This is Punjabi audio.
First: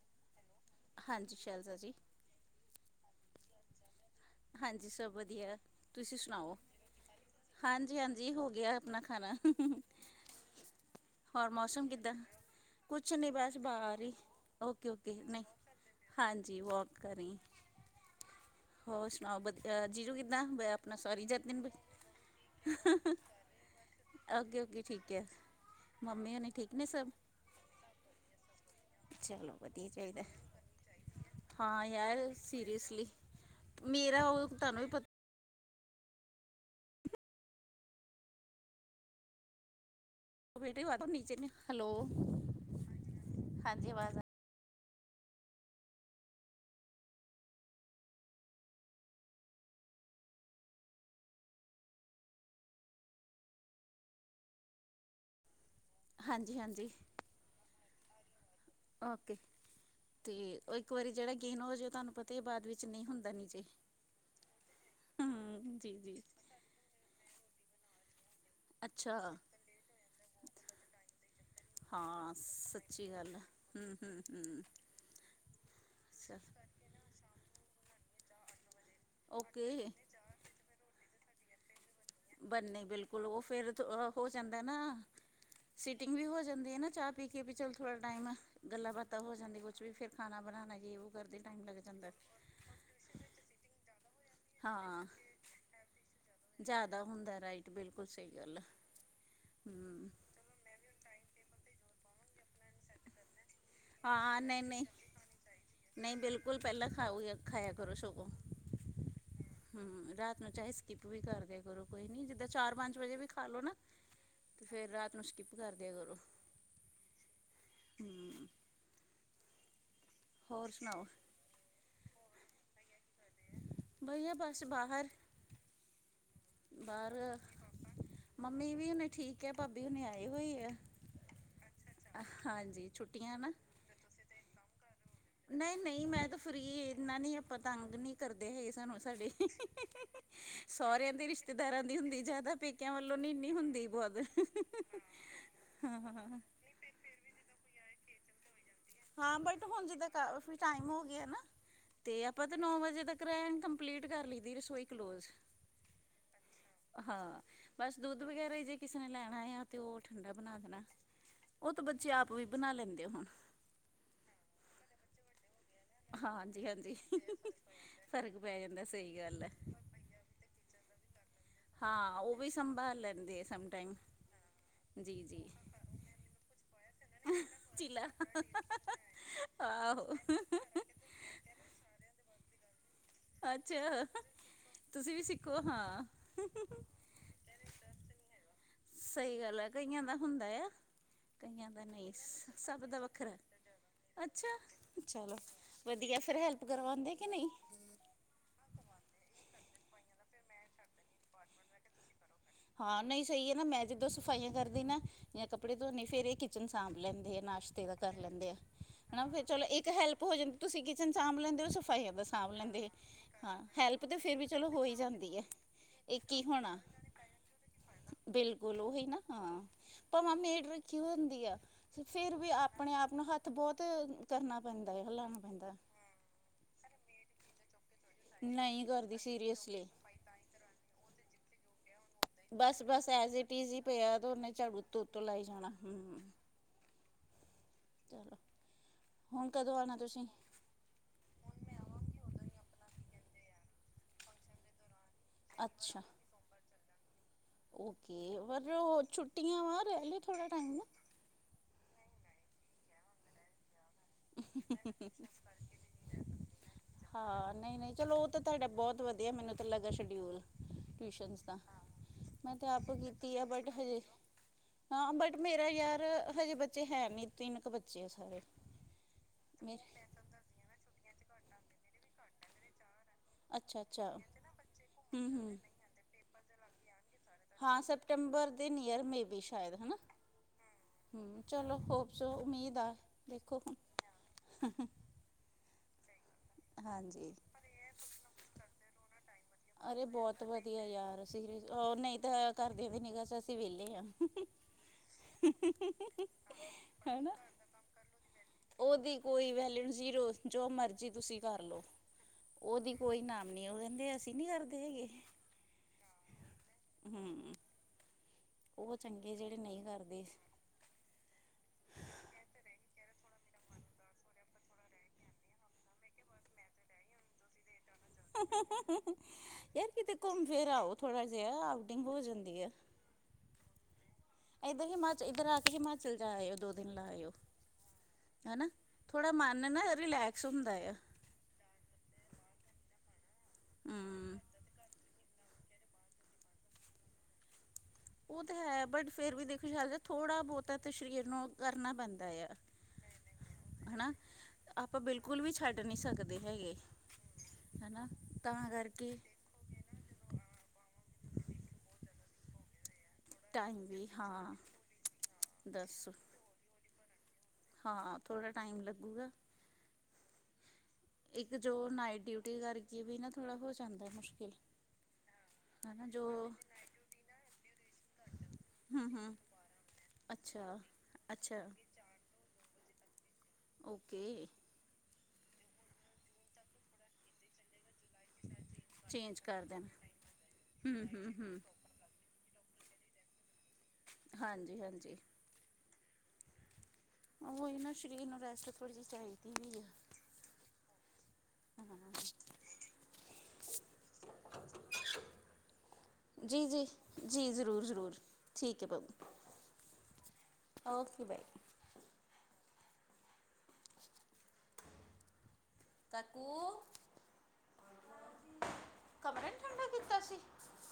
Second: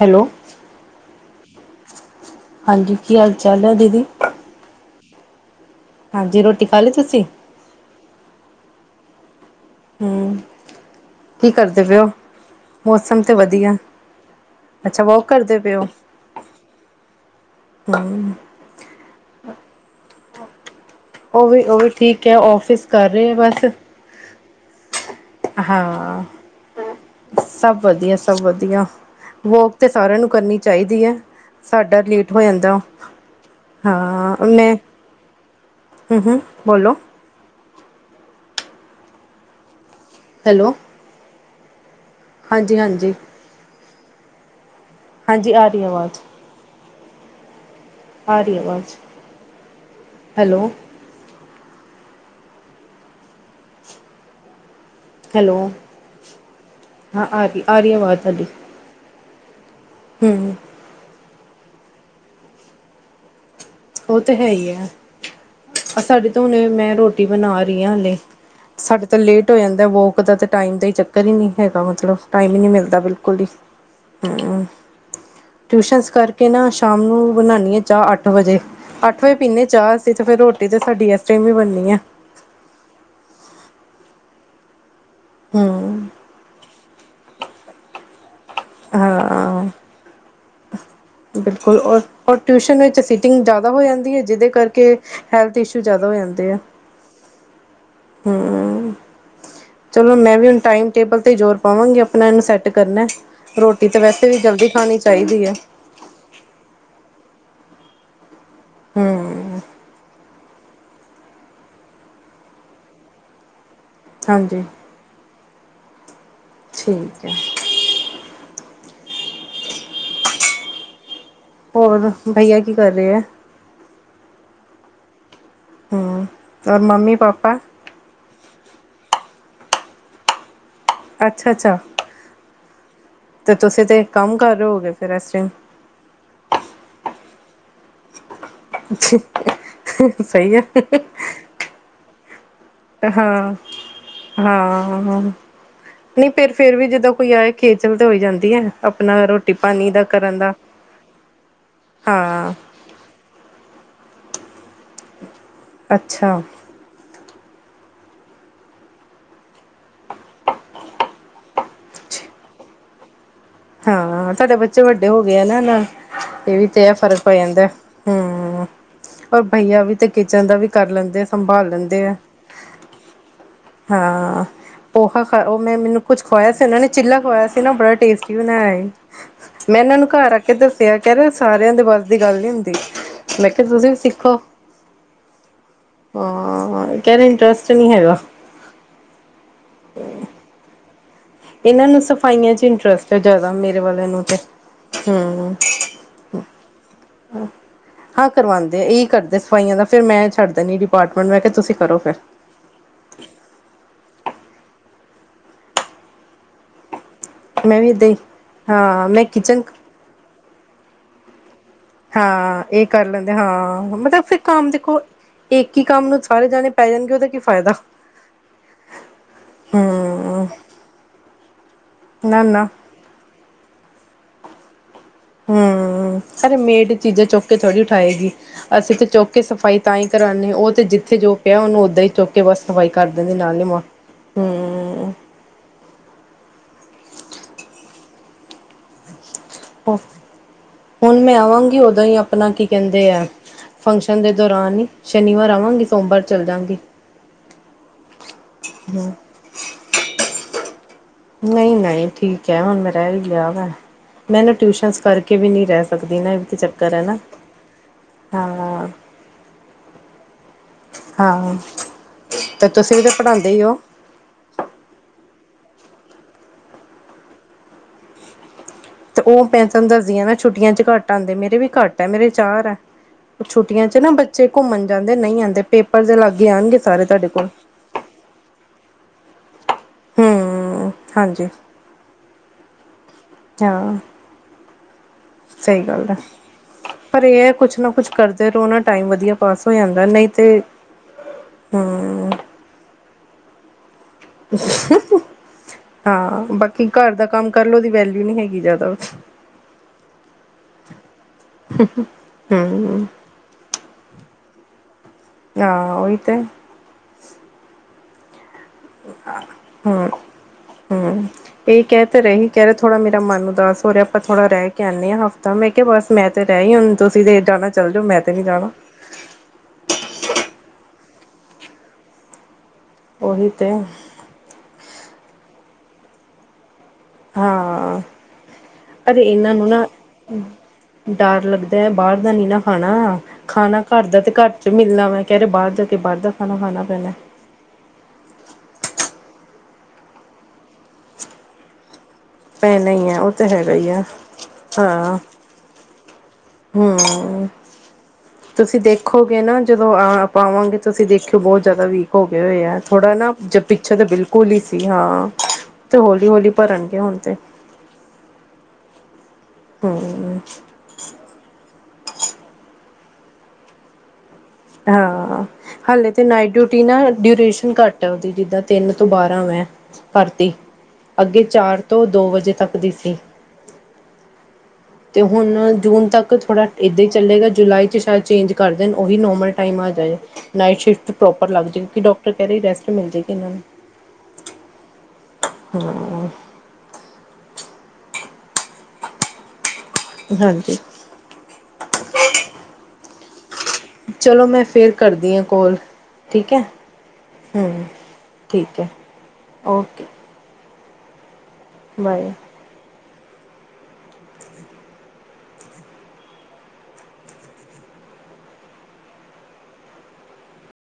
ਹੈਲੋ, ਹਾਂਜੀ ਸ਼ੈਲਜ਼ਾ ਜੀ। ਹਾਂਜੀ। ਕੀ ਹਾਲ-ਚਾਲ ਐ ਦੀਦੀ? ਹਾਂਜੀ, ਸਬ ਵਦੀਆ, ਤੁਸੀਂ ਹਾਂਜੀ ਸੁਣਾਓ? ਰੋਟੀ ਖਾ ਲਈ ਤੁਸੀਂ ਹਾਂਜੀ-ਹਾਂਜੀ, ਹੋ ਗਿਆ ਆਪਣਾ ਖਾਣਾ। ਹ- ਹ- ਹੂੰ ਹੂੰ ਹੋਰ ਮੌਸਮ ਕਿੱਦਾਂ? ਕੁਛ ਮੌਸਮ ਨੀ ਤੇ ਬਸ ਵਧੀਆ ਬਾਹਰ ਈ, ਅੱਛਾ ਓਕੇ-ਓਕੇ ਵੋਕ ਨਈ। ਕਰਦੇ ਪਏ ਹੋ ਹਾਂਜੀ, ਵੋਕ ਕਰੀ ਰਈ ਆ। [inaudible] ਹੋਰ ਸੁਣਾਓ ਵਦੀ, ਜੀਜੂ ਕਿੱਦਾਂ? ਨਾ ਸੋਰੀ ਉਹ ਜਤਿਨ, ਵੀ ਉਹ ਵੀ ਠੀਕ ਹੈ ਆਫਿਸ ਕਰ ਰਹੇ ਬਸ ਓਕੇ-ਓਕੇ ਠੀਕ ਐ। ਹਾਂ, ਸਬ ਵਦੀਆ, ਸਬ ਵਦੀਆ। ਚਲੋ ਵੋਕ ਤੇ ਵਧੀਆ ਸਾਰਿਆਂ ਚਾਹੀਦਾ ਨੂੰ ਕਰਨੀ ਚਾਈਦੀ ਐ, ਹਾਂ ਸਾਡਾ ਯਾਰ ਲੇਟ ਹੋ ਜਾਂਦਾ। ਸੀਰੀਅਸਲੀ ਮੇਰਾ ਹਾਂ। ਮੈਂ। ਉਹ ਤੁਹਾਨੂੰ ਵੀ ਪਤਾ ਓਨੇ, ਬੋਲੋ ਬੇਟੇ ਹੱਥ ਨੀਚੇ ਨੇ, ਹੈਲੋ, ਹਾਂਜੀ-ਹਾਂਜੀ। ਹਾਂਜੀ। ਆਵਾਜ਼ ਆਈ। ਹਾਂਜੀ, ਆ ਰਈ ਆਵਾਜ਼। ਆ ਰਈ ਆ ਆਵਾਜ਼, ਹੈਲੋ ਹੈਲੋ। ਹਾਂਜੀ, ਹਾਂਜੀ। ਹਾਂ ਆ ਰਈ, ਆ ਰਈ ਆਵਾਜ਼ ਤਾਡੀ। ਓਕੇ, ਤੇ ਓਏ ਇੱਕ ਵਾਰੀ ਜੇੜਾ ਗਿਣ ਹੋਜੇ, ਓ ਤਾਨੂੰ ਪਤਾ ਈ ਆ ਬਾਦ ਵਿੱਚ ਨਈ ਹੁੰਦਾ ਨੀਚੇ। ਓ ਤੇ ਹੈ ਈ ਆ, ਜੀ ਸਾਡੇ ਤਾਂ ਹੁਣੇ ਮੈਂ ਰੋਟੀ ਬਣਾ ਰਈ ਆ ਹਲੇ। ਸਾਡੇ ਤਾਂ ਅੱਛਾ ਲੇਟ ਹੋ ਜਾਂਦਾ ਵੋਕ ਦਾ ਤੇ ਟਾਈਮ ਦਾ ਈ ਚੱਕਰ ਈ ਨਈ ਹੈਗਾ ਮਤਲਬ, ਹਾਂ ਟਾਈਮ ਈ ਨਈ ਮਿਲਦਾ ਸੱਚੀ ਗੱਲ ਬਿਲਕੁਲ ਹੈ। ਵੀ। ਹੂੰ, ਹੂੰ, ਹੂੰ। ਟਿਊਸ਼ਨਸ ਚਲ ਕਰਕੇ ਨਾ ਸ਼ਾਮ ਨੂੰ ਬਣਾਣੀ ਆ ਚਾਹ ਅੱਠ ਵਜੇ, ਅੱਠ ਵਜੇ ਪੀਂਨੇ ਓਕੇ ਚਾਹ ਅਸੀ ਤੇ ਫਿਰ ਰੋਟੀ ਤਾਂ ਸਾਡੀ ਐਸ ਟਾਏਮ ਈ ਬਣਨੀ ਐ। ਬਨਨੀ ਬਿਲਕੁਲ ਓ ਫਿਰ ਹੋ ਜਾਂਦਾ ਨਾ, ਹਮ ਸੀਟਿੰਗ ਵੀ ਹੋ ਜਾਂਦੀ ਆ ਨਾ ਚਾਹ ਪੀ ਕੇ ਵੀ ਚਲੋ ਥੋੜਾ ਟਾਈਮ ਗੱਲਾਂ ਬਾਤਾਂ ਹੋ ਜਾਂਦੀ ਹਾਂ ਕੁਛ ਵੀ, ਫੇਰ ਖਾਣਾ ਬਣਾਨਾ ਯੇ ਵੋ ਬਿਲਕੁਲ ਔਰ ਔਰੱ ਟਿਊਸ਼ਨ ਵਿੱਚ ਸੀਟਿੰਗ ਜਾਦਾ ਹੋ ਜਾਂਦੀ ਏ। ਜਿਦੇ ਕਰਕੇ ਹਾਂ ਹੈਲਥ ਇਸ਼ੂ ਜ਼ਾਦਾ ਹੋ ਜਾਂਦੇ ਆ, ਜ਼ਿਆਦਾ ਹੁੰਦਾ ਰਾਈਟ ਬਿਲਕੁਲ ਸਹੀ ਗੱਲ ਹਾ ਹੂੰ ਚਲੋ ਮੈਂ ਵੀ ਹੁਣ ਟਾਈਮ ਟੇਬਲ ਤੇ ਜ਼ੋਰ ਪਾਵਾਂਗੀ ਆਪ ਆਪਣੇ ਆਪ ਨੂੰ ਸੈਟ ਕਰਨਾ, ਰੋਟੀ ਤਾਂ ਵੈਸੇ ਵੀ ਹਾਂ ਨਹੀਂ ਜਲਦੀ ਨਹੀਂ ਖਾਣੀ ਚਾਈਦੀ ਆ। ਨਹੀਂ ਬਿਲਕੁਲ ਪੇਲਾਂ ਖਾਓ ਖਾਏਆ ਕਰੋ ਸਗੋਂ। ਹੂੰ ਹੂੰ, ਰਾਤ ਨੂੰ ਚਾਹੇ ਸਕਿਪ ਵੀ ਕਰਦੇਆ ਕਰੋ ਕੋਈ ਨੀ, ਜਿੱਦਾਂ ਚਾਰ ਪੰਜ ਵਜੇ ਵੀ ਖਾਲੋ ਨਾ ਹਾਂਜੀ। ਤੇ ਫੇਰ ਰਾਤ ਨੂੰ ਸਕਿਪ ਕਰ ਦੇਆਂ ਕਰੋ। ਠੀਕ ਐ। ਹੂੰ ਹੋਰ ਸੁਣਾਓ? ਹੋਰ ਬਈਆ ਕੀ ਕਰ ਰਏ ਆ? ਬਈਆ ਬਸ ਬਾਹਰ ਹੂੰ। ਔਰ ਬਾਰ, ਮੰਮੀ ਪਾਪਾ ਮੰਮੀ ਵੀ ਨੀ ਠੀਕ ਐ, ਭਾਬੀ ਹੁਨੇ ਆਏ ਹੋੲ ਐ। ਅੱਛਾ, ਅੱਛਾ ਛੁੱਟੀਆਂ ਨਾ ਤੇ ਤੁਸੀਂ ਤੇ ਕੰਮ ਕਰ ਰਏ ਹੋਓਗੇ ਫਿਰ ਇਸ ਟਾਈਮ। ਨਈ- ਨੀਈ ਮੈਂ ਤਾਂ ਫ੍ਰਰੀ ਏ ਏਨਾ ਨੀ ਆਪਾਂ ਤੰਗ ਨਈ ਕਰਦੇ ਹੈਗੇ ਸਾਨੂੰ ਸਾਡੇ, ਹਹ ਸਹੀ ਹੈ ਸੋਰੇਆਂ ਦੇ ਰਿਸ਼ਤੇਦਾਰਾਂ ਦੀ ਹੁੰਦੀ ਜਾਦਾ ਪੇ ਪੇਕੇਆ ਵੱਲੋਂ ਨੀ ਏਨੀ ਹਾਂ ਹੁੰਦੀ ਬੋਧ ਹ ਫੇਰ ਵੀ ਜਿੱਦਾਂ ਕੋਈ ਆਏ ਖੇਚਲ ਤੇ ਹੋ ਈ ਜਾਂਦੀ ਏ। ਹਾਂ, ਬਟ ਹੁਣ ਜਿੱਦਾਂ ਕਾਫੀ ਟਾਈਮ ਹੋ ਗੇਆ ਨਾ, ਤੇ ਆਪਾਂ ਹਾਂ ਤੇ ਨੋ ਵਜੇ ਤੱਕ ਤਿਕਰਐਨ ਕੰਪਲੀਟ ਕਰ ਲਈਦੀ ਰਸੋਈ ਕਲੋਜ। ਅੱਛਾ। ਹਾਂ, ਬਸ ਦੁੱਧ ਵਗੈਰਾ ਈ ਜੇ ਕਿਸੇ ਨੇ ਲੈਣਾ ਆ ਤੇ ਓ ਠੰਡਾ ਬਣਾ ਦੇਣਾ। ਉ ਤਾਂ ਬੱਚੇ ਆਪ ਵੀ ਬਣਾ ਲੇਂਦੇ ਹੁਣ। ਹਾਂ, ਤਾਡੇ ਬੱਚੇ ਵੱਡੇ ਹੋ ਗਏ ਆ ਨਾ ਹੁਨ। ਏ ਵੀ ਹਾਂਜੀ ਤੇ ਏ ਹਾਂਜੀ ਫ਼ਰਕ ਪੈ ਜਾਂਦਾ ਫ਼ਰਕ ਪੈ ਹੁੰ ਜਾਂਦਾ ਸਹੀ ਔਰ ਗੱਲ ਹੈ ਬਈਆ ਵੀ ਤੇ ਕਿਚਨ ਦਾ ਵੀ ਕਰ ਲੇਂਦੇ ਆ ਸੰਭਾਲ ਲੇਂਦੇ ਐ ਹਾਂ ਉਹ ਵੀ ਸੰਭਾਲ ਲੈਂਦੇ ਸਮਟਾਈਮ ਹਾ- ਜੀ ਪੋਹਾ ਖਾ ਜੀ ਓਨਾ ਨੇ ਮੈਨੂੰ ਕੁੱਛ ਖੁਆਏਆ ਸੀ, ਓਨਾਂ ਨੇ ਚਿੱਲਾ ਖੁਆਏਆ ਸੀ ਨਾ ਬੜਾ ਚੀਲਾ ਟੇਸਟ ਬਣਾਏਆ, ਮੈਂ ਏਨਾਂ ਨੂੰ ਆਹੋ ਘਰ ਆ ਕੇ ਦੱਸੇਆ ਕੇਂਦੇ ਸਾਰੇਆਂ ਦੇ ਬੱਸ ਦੀ ਗੱਲ ਨੀ ਹੁੰਦੀ। ਮੈ ਕੇਆ ਤੁਸੀਂ ਵੀ ਅੱਛਾ ਸਿੱਖੋ ਤੁਸੀਂ ਵੀ ਸਿੱਖੋ ਹਾਂ ਹਾਂ ਕੈ ਰਏ ਇੰਟਰਸਟ ਨਹੀਂ ਹੈਗਾ। ਸਹੀ ਗੱਲ ਐ ਕਈਆਂ ਦਾ ਹੁੰਦਾ ਆ। ਕਈਆਂ ਦਾ ਇਹਨਾਂ ਨੂੰ ਨਹੀਂ ਸਫਾਈਆਂ ਚ ਸਭ ਦਾ ਇੰਟਰਸਟ ਹੈ ਵੱਖਰਾ ਜ਼ਿਆਦਾ ਮੇਰੇ ਵਾਲਿਆਂ ਨੂੰ ਤੇ ਅੱਛਾ ਚਲੋ, ਹੂੰ ਵਧੀਆ ਫੇਰ ਹੇਲ ਕਰਵਾਂਦੇ ਕਿ ਨਹੀਂ। ਹਾਂ ਕਰਵਾਂਦੇ, ਇ ਕਰਦੇ ਸਫਾਈਆਂ ਦਾ ਫਿਰ ਮੈਂ ਛੱਡ ਦੇਨੀ ਡਿਪਾਰਟਮੈਂਟ ਮੈਂ ਕਿਹਾ ਤੁਸੀਂ ਕਰੋ ਫਿਰ। ਹਾਂ ਨਹੀਂ ਸਹੀ ਹੈ ਨਾ, ਮੈਂ ਜਿੱਦੋਂ ਸਫਾਈਆਂ ਕਰਦੀ ਨਾ ਯਾਂ ਕੱਪੜੇ ਧੋਣੇ ਫੇਰ ਇਹ ਕਿਚਨ ਸਾਂਭ ਲੈਂਦੇ ਆ। ਮੈਂ ਨਾਸ਼ਤੇ ਵੀ ਦਾ ਏਦਾਂ ਹੀ ਕਰ ਲੈਂਦੇ ਆ ਹਾਂ ਮੈਂ ਹੈਨਾ ਫਿਰ ਕਿਚਨ ਚਲੋ ਇੱਕ ਹੈਲਪ ਹੋ ਜਾਂਦੀ ਤੁਸੀਂ ਕਿਚਨ ਸਾਂਭ ਲੈਂਦੇ ਹੋ ਸ ਫਾਈਆਂ ਦਾ ਸਾਂਭ ਹਾਂ ਇਹ ਲੈਂਦੇ ਕਰ ਹਾਂ ਹੈਲਪ ਤਾਂ ਫਿਰ ਵੀ ਚਲੋ ਹੋ ਹੀ ਜਾਂਦੀ ਹੈ। ਉਹਨੂੰ ਇੱਕ ਹੀ ਸਾਰੇ ਜਾਣੇ ਹੋਣਾ ਪੈ ਜਾਣਗੇ ਉਹਦੇ ਕੀ ਫਾਇਦਾ ਬਿਲਕੁਲ ਉਹੀ ਨਾ ਹਾਂ। ਭਾਵਾਂ ਹਮ ਮੇਡ ਰੱਖੀ ਹੁੰਦੀ ਆ, ਤੇ ਫੇਰ ਨਾ ਵੀ ਨਾ ਆਪਣੇ ਆਪ ਨੂੰ ਹੱਥ ਤੇ ਬਹੁਤ ਕਰਨਾ ਪੈਂਦਾ ਹੈ ਹਲਾਉਣਾ ਪੈਂਦਾ। ਹਮ ਅਰੇ ਮੇਡ ਚੀਜ਼ਾਂ ਚੁੱਕ ਕੇ ਥੋੜ੍ਹੀ ਕਰਾਏਗੀ ਨਹੀਂ ਅਸੀਂ ਤੇ ਕਰਦੀ ਚੁੱਕ ਕੇ ਸਫ਼ਾਈ ਸੀਰੀਅਸਲੀ ਤਾਂ ਹੀ ਕਰਾਉਦੇ ਉਹ ਤੇ ਜਿੱਥੇ ਜੋ ਪਿਆ ਉਹਨੂੰ ਓਦਾਂ ਹੀ ਚੁੱਕ ਕੇ ਬਸ ਸਫ਼ਾਈ ਕਰ ਬਸ ਦਿੰਦੇ ਐਜ ਨਾਲ ਹੀ ਇਟਜ਼ ਪਿਆ ਤੇ ਉਹਨੇ ਝਾੜੂ ਉਤੋਂ ਉਤੋਂ ਲਾਈ ਜਾਣਾ ਹਮ। ਚਲੋ, ਹੁਣ ਕਦੋਂ ਹਮ ਆਉਣਾ ਤੁਸੀਂ? ਹੁਣ ਮੈਂ ਆਵਾਂਗੀ ਉਦੋ ਹੀ ਆਪਣਾ ਕੀ ਕਹਿੰਦੇ ਆ ਫੰਕਸ਼ਨ ਦੇ ਦੌਰਾਨ ਹੀ। ਸ਼ਨੀਵਾਰ ਆਵਾਂਗੀ ਅੱਛਾ ਸੋਮਵਾਰ ਚੱਲ ਜਾਂਗੀ। ਓਕੇ ਪਰ ਉਹ ਹੂੰ ਛੁੱਟੀਆਂ ਵਾ ਰਿਹ ਲੇ ਥੋੜ੍ਹਾ ਟਾਈਮ ਨਹੀਂ ਨਹੀਂ ਠੀਕ ਹੈ, ਹੁਣ ਮੈਂ ਰਹਿ ਹੀ ਲਿਆ ਵਾ। ਮੈਂ ਨਾ ਟਿਊਸ਼ਨਸ ਕਰਕੇ ਵੀ ਨਹੀਂ ਰਹਿ ਸਕਦੀ ਨਾ ਇਹ ਤਾਂ ਚੱਕਰ ਹੈ ਨਾ ਹਾਂ ਨਹੀਂ ਨਹੀਂ ਚਲੋ ਉਹ ਤਾਂ ਤੁਹਾਡਾ ਹਾਂ। ਬਹੁਤ ਵਧੀਆ ਮੈਨੂੰ ਤਾਂ ਲੱਗਾ ਸ਼ਡਿਊਲ। ਟਿਊਸ਼ਨ ਹਾਂ ਦਾ ਮੈਂ ਤੇ ਆਪ ਤੁਸੀਂ ਵੀ ਤਾਂ ਕੀਤੀ ਆ ਪੜ੍ਹਾਉਂਦੇ ਹੀ ਬਟ ਹੋ ਹਜੇ ਹਾਂ ਬਟ ਮੇਰਾ ਯਾਰ ਹਜੇ ਬੱਚੇ ਹੈ ਨੀ ਤਿੰਨ ਕੁ ਬੱਚੇ ਆ ਸਾਰੇ ਤੇ ਉਹ ਪੈ ਤਾਨੂੰ ਮੇਰੇ ਦੱਸਦੀਆਂ ਨਾ ਛੁੱਟੀਆਂ ਚ ਘੱਟ ਆਉਂਦੇ ਮੇਰੇ ਵੀ ਘੱਟ ਮੇਰੇ ਚਾਰ ਆ। ਅੱਛਾ ਛੁੱਟੀਆਂ ਚ ਨਾ ਅੱਛਾ ਬੱਚੇ ਘੁੰਮਣ ਜਾਂਦੇ ਹੂੰ ਨਹੀਂ ਹੂੰ ਆਉਂਦੇ ਪੇਪਰ ਦੇ ਲਾਗੇ ਆਉਣਗੇ ਸਾਰੇ ਤੁਹਾਡੇ ਕੋਲ। ਹਾਂ ਸੈਪਟੈਂਬਰ ਦੇ ਨਿਅਰ ਮੇਬੀ ਸ਼ਾਇਦ ਹੈ ਨਾ। ਹੂੰ ਹਮ ਹਾਂਜੀ ਚਲੋ ਹੋਪ ਸੋ ਉਮੀਦ ਆ ਦੇਖੋ ਹੁਣ। ਹਾਂ ਹਮ ਹਮ ਸਹੀ ਗੱਲ ਹੈ ਪਰ ਹਾਂਜੀ। ਇਹ ਹੈ ਕੁਛ ਨਾ ਕੁਛ ਕਰਦੇ ਰਹੋ ਨਾ ਟਾਈਮ ਵਧੀਆ ਪਾਸ ਹੋ ਅਰੇ ਜਾਂਦਾ ਨਹੀਂ ਬਹੁਤ ਤੇ ਵਧੀਆ ਯਾਰ ਅਸੀਂ ਉਹ ਨਹੀਂ ਹਮ ਤਾਂ ਘਰ ਦੇ ਨਿਗਾਹ ਚ ਅਸੀਂ ਵਿਹਲੇ ਹਾਂ। ਹਾਂ ਬਾਕੀ ਘਰ ਦਾ ਹਨਾ ਕੰਮ ਕਰਲੋ ਉਦੀ ਵੈਲਿਊ ਨਹੀ ਹੈਗੀ। ਜ਼ਿਆਦਾ ਉਹਦੀ ਕੋਈ ਵੈਲੂ ਜ਼ੀਰੋ ਜੋ ਮਰਜ਼ੀ ਤੁਸੀਂ ਕਰ ਲਓ। ਉਹਦੀ ਹਮ ਕੋਈ ਨਾਮ ਨੀ ਉਹ ਕਹਿੰਦੇ ਅਸੀਂ ਨੀ ਕਰਦੇ ਹੈਗੇ। ਹਾਂ ਉਹੀ ਤੇ। ਹਮ। ਨਹੀਂ ਹਮ ਕਰਦੇ। ਹਮ। ਇਹ ਕਹਿ ਤੇ ਰਹੀ ਕਹਿ ਰਹੇ ਥੋੜਾ ਮੇਰਾ ਮਨ ਉਦਾਸ ਹੋ ਰਿਹਾ ਆਪਾਂ ਥੋੜਾ ਰਹਿ ਕੇ ਆਂਦੇ ਹਾਂ ਹਫ਼ਤਾ ਮੈਂ ਬਸ ਮੈਂ ਤੇ ਰਹਿ ਆਈਂ ਹੁਣ ਤੁਸੀਂ [unintelligible] ਤੇ ਨੀ ਜਾਣਾ ਯਾਰ ਕਿਤੇ ਘੁੰਮ ਫਿਰ ਆਓ ਥੋੜਾ ਜਿਹਾ ਆਊਟਿੰਗ ਹੋ ਜਾਂਦੀ ਏ। ਉਹੀ ਤੇ ਇੱਧਰ ਹਿਮਾਚਲ ਇੱਧਰ ਆ ਕੇ ਹਿਮਾਚਲ ਜਾ ਆਏ ਉਹ ਦੋ ਦਿਨ ਲਾਓ ਹਾਂ ਹਨਾ ਅਰੇ ਥੋੜਾ ਇਹਨਾਂ ਨੂੰ ਮਨ ਨਾ ਰਿਲੈਕਸ ਹੁੰਦਾ ਆ। ਡਰ ਲੱਗਦਾ ਬਾਹਰ ਦਾ ਨੀ ਨਾ ਖਾਣਾ, ਖਾਣਾ ਘਰ ਦਾ ਤੇ ਹੂੰ। ਘਰ ਚ ਮਿਲਣਾ ਵੈਂ ਕਹਿ ਰਹੇ ਬਾਹਰ ਦਾ ਬਾਹਰ ਦਾ ਖਾਣਾ ਖਾਣਾ ਪੈਣਾ ਏ। ਉਹ ਤਾਂ ਹੈ ਬਟ ਫੇਰ ਵੀ [unintelligible] ਦੇਖੋ ਥੋੜਾ ਬਹੁਤਾ ਤਾਂ ਸਰੀਰ ਨੂੰ ਕਰਨਾ ਪੈਂਦਾ ਆ। ਪੈਣਾ ਈ ਆ ਔਹ ਤਾਂ ਹੈਗਾ ਈ ਆ ਹਾਂ। ਔਨੂੰ ਵੀ ਛੱਡ ਨੀ ਸਕਦੇ ਹੈਗੇ। ਹਮ, ਹਨਾ ਤਾਂ ਤੁਸੀਂ ਕਰਕੇ ਦੇਖੋਗੇ ਨਾ ਜਦੋ ਆਪਾ ਆਵਾਗੇ ਤੁਸੀ ਦੇਖਿਓ ਬੋਤ ਜਾਦਾ ਵੀਕ ਹੋ ਗੇ ਹੋਏ ਆ ਥੋੜਾ ਨਾ ਜ ਟਾਈਮ ਪਿੱਛੇ ਤਾਂ ਵੀ ਬਿਲਕੁਲ ਹਾਂ ਈ ਸੀ। ਹਾਂ ਤੇ ਦੱਸ ਹੌਲੀ ਹੌਲੀ ਭਰਨਗੇ ਹੁਣ ਤੇ ਹਾਂ ਥੋੜ੍ਹਾ ਟਾਈਮ ਲੱਗੁਗਾ। ਹਮ। ਇੱਕ ਜੋ ਨਾਈਟ ਡਿਊਟੀ ਕਰਕੇ ਵੀ ਨਾ ਥੋੜਾ ਹੋ ਜਾਂਦੈ ਮੁਸ਼ਕਿਲ ਹਾਂ ਅ ਹਨਾ ਹਲੇ ਤੇ ਜੋ ਨਾਈਟ ਡਿਊਟੀ ਨਾ ਡਿਉਰੇਸ਼ਨ ਘੱਟ ਐ ਔਹਦੀ ਜਿਦਾਂ ਤਿੰਨ ਤੋਂ ਹੂੰ ਹੂੰ ਬਾਰਾਂ ਵੈ ਅੱਛਾ - ਅੱਛਾ। ਤੇ ਦੋ ਵਜੇ ਤੱਕ ਦੀ ਸੀ। ਔਕੇ। ਤੇ ਹੁਨ ਜੂਨ ਤੱਕ ਥੋੜਾ ਏਦਾਂ ਈ ਚੱਲੇਗਾ ਜੁਲਾਈ ਤੋ ਸ਼ਾਇਦ ਚੇਂਜ ਕਰ ਦੇਣ ਔਹੀ ਚੇਂਜ ਨੋਮਲ ਕਰ ਟਾਈਮ ਆ ਦੇਣਾ ਜਾਏ, ਨਾਈਟ ਹੂੰ ਸ਼ਿਫਟ ਹੂੰ ਪ੍ਰੋਪਰ ਹੂੰ ਲੱਗ ਜੇ ਕਿਉਂਕਿ ਡੋਕ ਇਕ ਵਾਰੀ ਰੈਸਟ ਮਿਲ ਜੇਗੀ ਇੰਨਾਂ ਨੂੰ ਹਾਂਜੀ-ਹਾਂਜੀ। ਹਮ ਔਈ ਨਾ ਸ਼ਰੀਰ ਨੂੰ ਰੈਸਟ ਥੋੜੀ ਜੀ ਚਾਈਦੀ ਹੀ ਐ। ਹਾਂਜੀ। ਚਲੋ ਮੈਂ ਫੇਰ ਕਰਦੀ ਆ ਕੋਲ। ਠੀਕ ਹੈ ਜੀ-ਜੀ, ਜੀ ਹਮ ਜ਼ਰੂਰ- ਜ਼ਰੂਰ, ਠੀਕ ਐ ਭਾ ਓਕੇ ਔਕੇ ਬਾਏ। ਬਾਏ। ਕਾਕੂ, ਹਾਂਜੀ, ਕਮਰਾ ਨੀ ਠੰਡਾ ਕੀਤਾ ਸੀ?